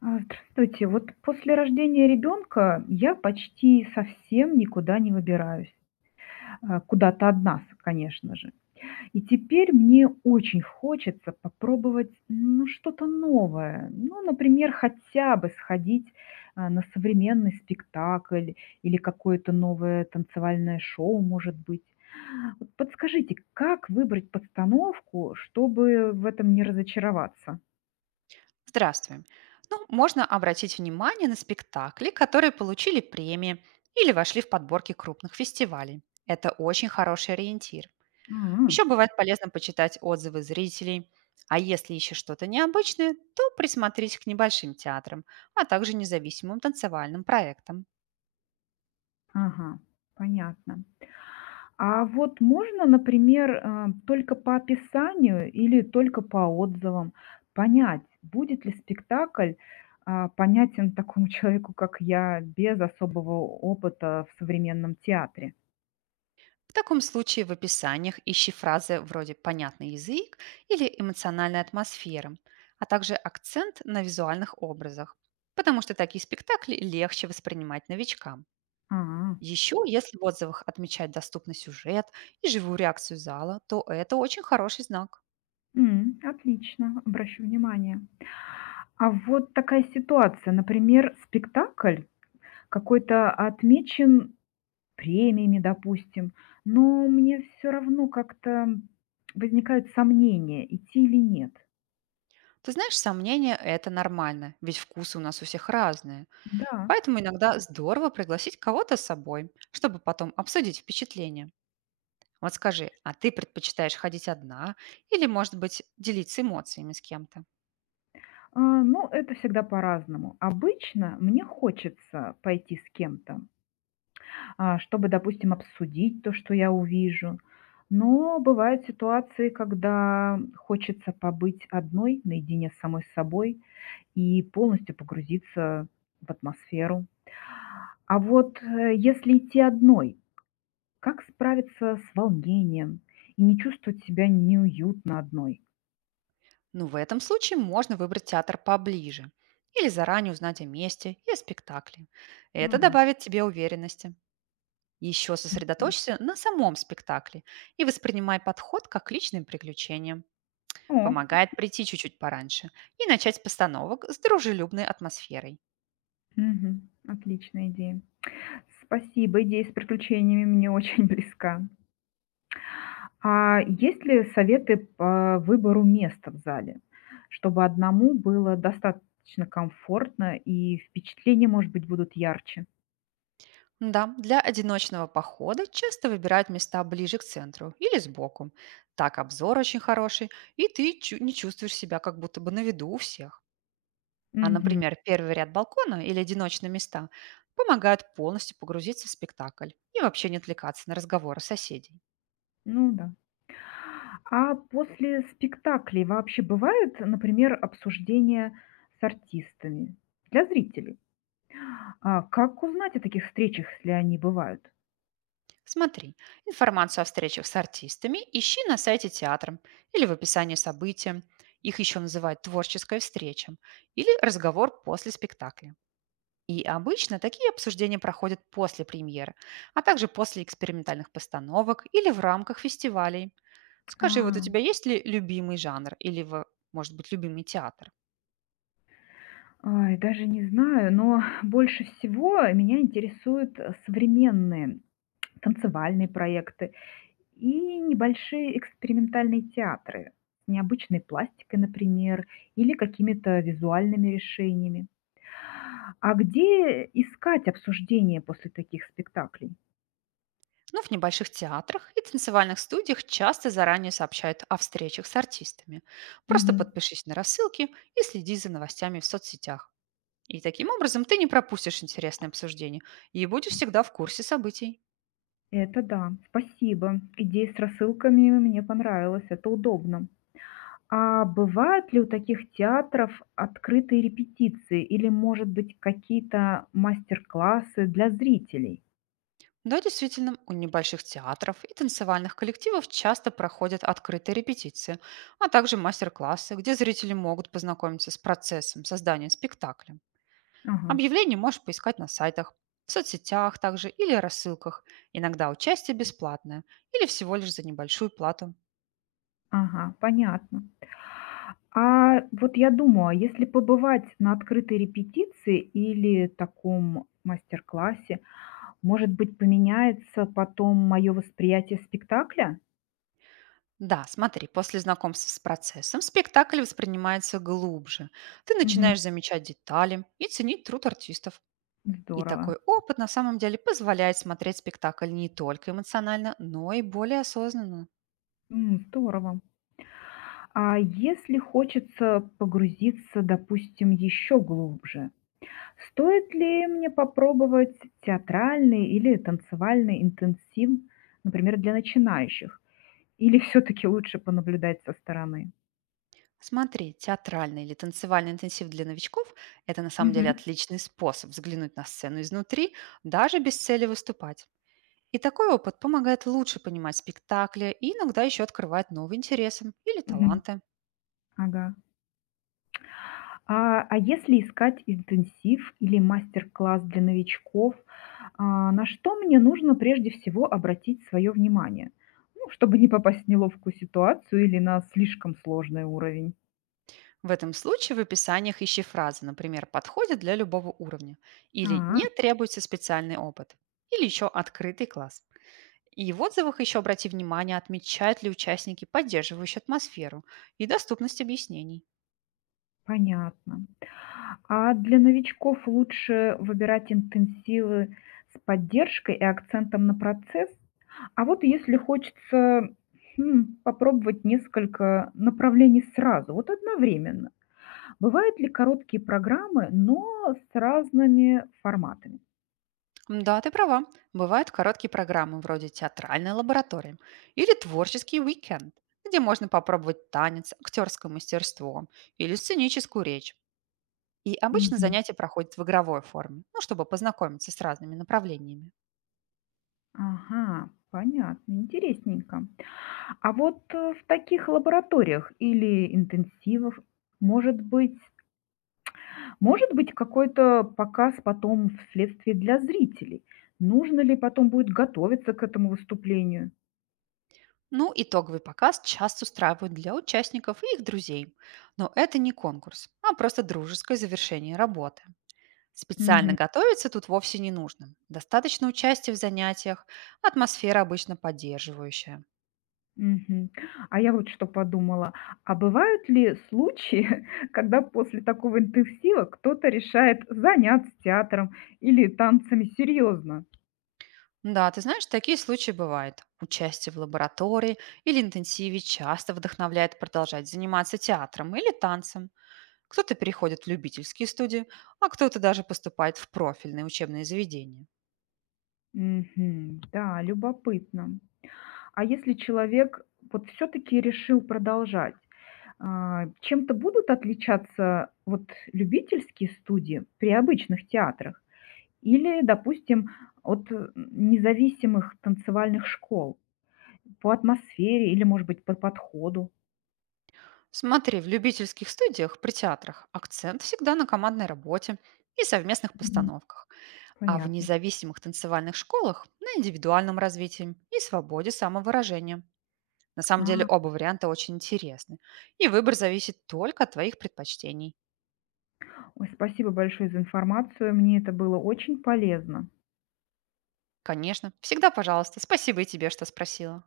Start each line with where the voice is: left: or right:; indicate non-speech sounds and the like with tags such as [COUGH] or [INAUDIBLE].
left: Здравствуйте. Вот после рождения ребенка я почти совсем никуда не выбираюсь. Куда-то одна, конечно же. И теперь мне очень хочется попробовать что-то новое. Ну, например, хотя бы сходить на современный спектакль или какое-то новое танцевальное шоу, может быть. Вот подскажите, как выбрать постановку, чтобы в этом не разочароваться?
right: Здравствуй. Ну, можно обратить внимание на спектакли, которые получили премии или вошли в подборки крупных фестивалей. Это очень хороший ориентир.
left: М,
right: Еще бывает полезно почитать отзывы зрителей. А если ищешь что-то необычное, то присмотрись к небольшим театрам, а также независимым танцевальным проектам.
left: Ага, понятно. А вот можно, например, только по описанию или только по отзывам понять, будет ли спектакль понятен такому [LAUGHS] человеку, как я, без особого опыта в современном театре?
right: В таком случае в описаниях ищи фразы вроде «понятный язык» или «эмоциональная атмосфера», а также акцент на визуальных образах, потому что такие спектакли легче воспринимать новичкам.
left: А,
right: Еще, если в отзывах отмечать доступный сюжет и живую реакцию зала, то это очень хороший знак.
left: отлично, обращу внимание. А вот такая ситуация, например, спектакль какой-то отмечен премиями, допустим, но мне все равно как-то возникают сомнения, идти или нет.
right: Ты знаешь, сомнения — это нормально, ведь вкусы у нас у всех разные.
left: Да,
right: Поэтому иногда здорово пригласить кого-то с собой, чтобы потом обсудить впечатление. Вот скажи, а ты предпочитаешь ходить одна или, может быть, делиться эмоциями с кем-то?
left: это всегда по-разному. Обычно мне хочется пойти с кем-то, чтобы, допустим, обсудить то, что я увижу. Но бывают ситуации, когда хочется побыть одной, наедине с самой собой и полностью погрузиться в атмосферу. А вот если идти одной, как справиться с волнением и не чувствовать себя неуютно одной?
right: Ну, в этом случае можно выбрать театр поближе или заранее узнать о месте и о спектакле.
left: Ну
right: Это
left: да.
right: добавит тебе уверенности. Еще
left: Мгм.
right: сосредоточься на самом спектакле и воспринимай подход как к личным приключениям.
left: О,
right: Помогает прийти чуть-чуть пораньше и начать с постановок с дружелюбной атмосферой.
left: Отличная идея. Спасибо, идея с приключениями мне очень [LAUGHS] близка. А есть ли советы по выбору места в зале, чтобы одному было достаточно комфортно и впечатления, может быть, будут ярче?
right: Да, для одиночного похода часто выбирают места ближе к центру или сбоку. Так обзор очень хороший, и ты не чувствуешь себя как будто бы на виду у всех. А,
left: Мгм.
right: например, первый ряд балкона или одиночные места помогают полностью погрузиться в спектакль и вообще не отвлекаться на разговоры соседей.
left: Ну да. А после спектаклей вообще бывает, например, обсуждение с артистами для зрителей? А как узнать о таких встречах, если они бывают?
right: Смотри, информацию о встречах с артистами ищи на сайте театра или в описании события. Их еще называют творческой встречей или разговор после спектакля. И обычно такие обсуждения проходят после премьер, а также после экспериментальных постановок или в рамках фестивалей. Скажи, вот у
left: А.
right: тебя есть ли любимый жанр или, может быть, любимый театр?
left: Ай, даже не знаю, но больше всего меня интересуют, современные танцевальные проекты и небольшие экспериментальные театры с необычной пластикой, например, или какими-то визуальными решениями. А где искать обсуждение после таких спектаклей?
right: Ну, в небольших театрах и танцевальных студиях часто заранее сообщают о встречах с артистами. Просто
left: Мгм.
right: подпишись на рассылки и следи за новостями в соцсетях. И таким образом ты не пропустишь интересные обсуждения и будешь всегда в курсе событий.
left: Это да, спасибо. Идея с рассылками мне понравилась, это удобно. А бывают ли у таких театров открытые репетиции или, может быть, какие-то мастер-классы для зрителей?
right: Да, действительно, у небольших театров и танцевальных коллективов часто проходят открытые репетиции, а также мастер-классы, где зрители могут познакомиться с процессом создания спектакля.
left: Ага,
right: Объявления можешь поискать на сайтах, в соцсетях также или рассылках. Иногда участие бесплатное или всего лишь за небольшую плату.
left: ага, понятно. А вот я думаю, а если побывать на открытой репетиции или таком мастер-классе, может быть, поменяется потом мое восприятие спектакля?
right: Да, смотри, после знакомства с процессом спектакль воспринимается глубже. Ты
left: Мгм.
right: начинаешь замечать детали и ценить труд артистов. И
left: Здорово.
right: такой опыт на самом деле позволяет смотреть спектакль не только эмоционально, но и более осознанно.
left: Здорово. А если хочется погрузиться, допустим, еще глубже, стоит ли мне попробовать театральный или танцевальный интенсив, например, для начинающих? Или все-таки лучше понаблюдать со стороны?
right: Смотри, театральный или танцевальный интенсив для новичков — это на самом деле
left: Мгм.
right: отличный способ взглянуть на сцену изнутри, даже без цели выступать. И такой опыт помогает лучше понимать спектакли и иногда еще открывает новые интересы или
left: Мгм.
right: таланты.
left: Ага. А если искать интенсив или мастер-класс для новичков, на что мне нужно прежде всего обратить свое внимание? Ну, чтобы не попасть в неловкую ситуацию или на слишком сложный уровень.
right: В этом случае в описаниях ищи фразы, например, «подходит для любого уровня» или
left: А,
right: «не требуется специальный опыт», или еще «открытый класс». И в отзывах еще обрати внимание, отмечают ли участники поддерживающую атмосферу и доступность объяснений.
left: понятно. А для новичков лучше выбирать интенсивы с поддержкой и акцентом на процесс. А вот если хочется, попробовать несколько направлений сразу, вот одновременно, бывают ли короткие программы, но с разными форматами?
right: М, да, ты права. Бывают короткие программы вроде театральной лаборатории или творческий уикенд, где можно попробовать танец, актерское мастерство или сценическую речь. И обычно
left: Мгм.
right: занятия проходят в игровой форме, ну, чтобы познакомиться с разными направлениями.
left: Ага, понятно, интересненько. А вот, в таких лабораториях или интенсивов, может быть может быть, какой-то показ потом вследствие для зрителей? Нужно ли потом будет готовиться к этому выступлению?
right: Ну, итоговый показ часто устраивают для участников и их друзей. Но это не конкурс, а просто дружеское завершение работы. Специально
left: Мгм,
right: готовиться тут вовсе не нужно. Достаточно участия в занятиях, атмосфера обычно поддерживающая.
left: мгм. А я вот что подумала, а бывают ли случаи, [LAUGHS] когда после такого интенсива кто-то решает заняться театром или танцами серьезно?
right: Да, ты знаешь, такие случаи бывают. Участие в лаборатории или интенсиве часто вдохновляет продолжать заниматься театром или танцем. Кто-то переходит в любительские студии, а кто-то даже поступает в профильные учебные заведения.
left: Мгм. Да, любопытно. А если человек вот все-таки решил продолжать, чем-то будут отличаться вот любительские студии при обычных театрах или, допустим, от, независимых танцевальных школ по атмосфере или, может быть, по подходу?
right: Смотри, в любительских студиях при театрах акцент всегда на командной работе и совместных
left: Мгм.
right: постановках, а в
left: Понятно.
right: независимых танцевальных школах — на индивидуальном развитии и свободе самовыражения. На самом деле
left: А,
right: оба варианта очень интересны, и выбор зависит только от твоих предпочтений.
left: ой, спасибо большое за информацию. Мне это было очень полезно.
right: Конечно, всегда пожалуйста. Спасибо и тебе, что спросила.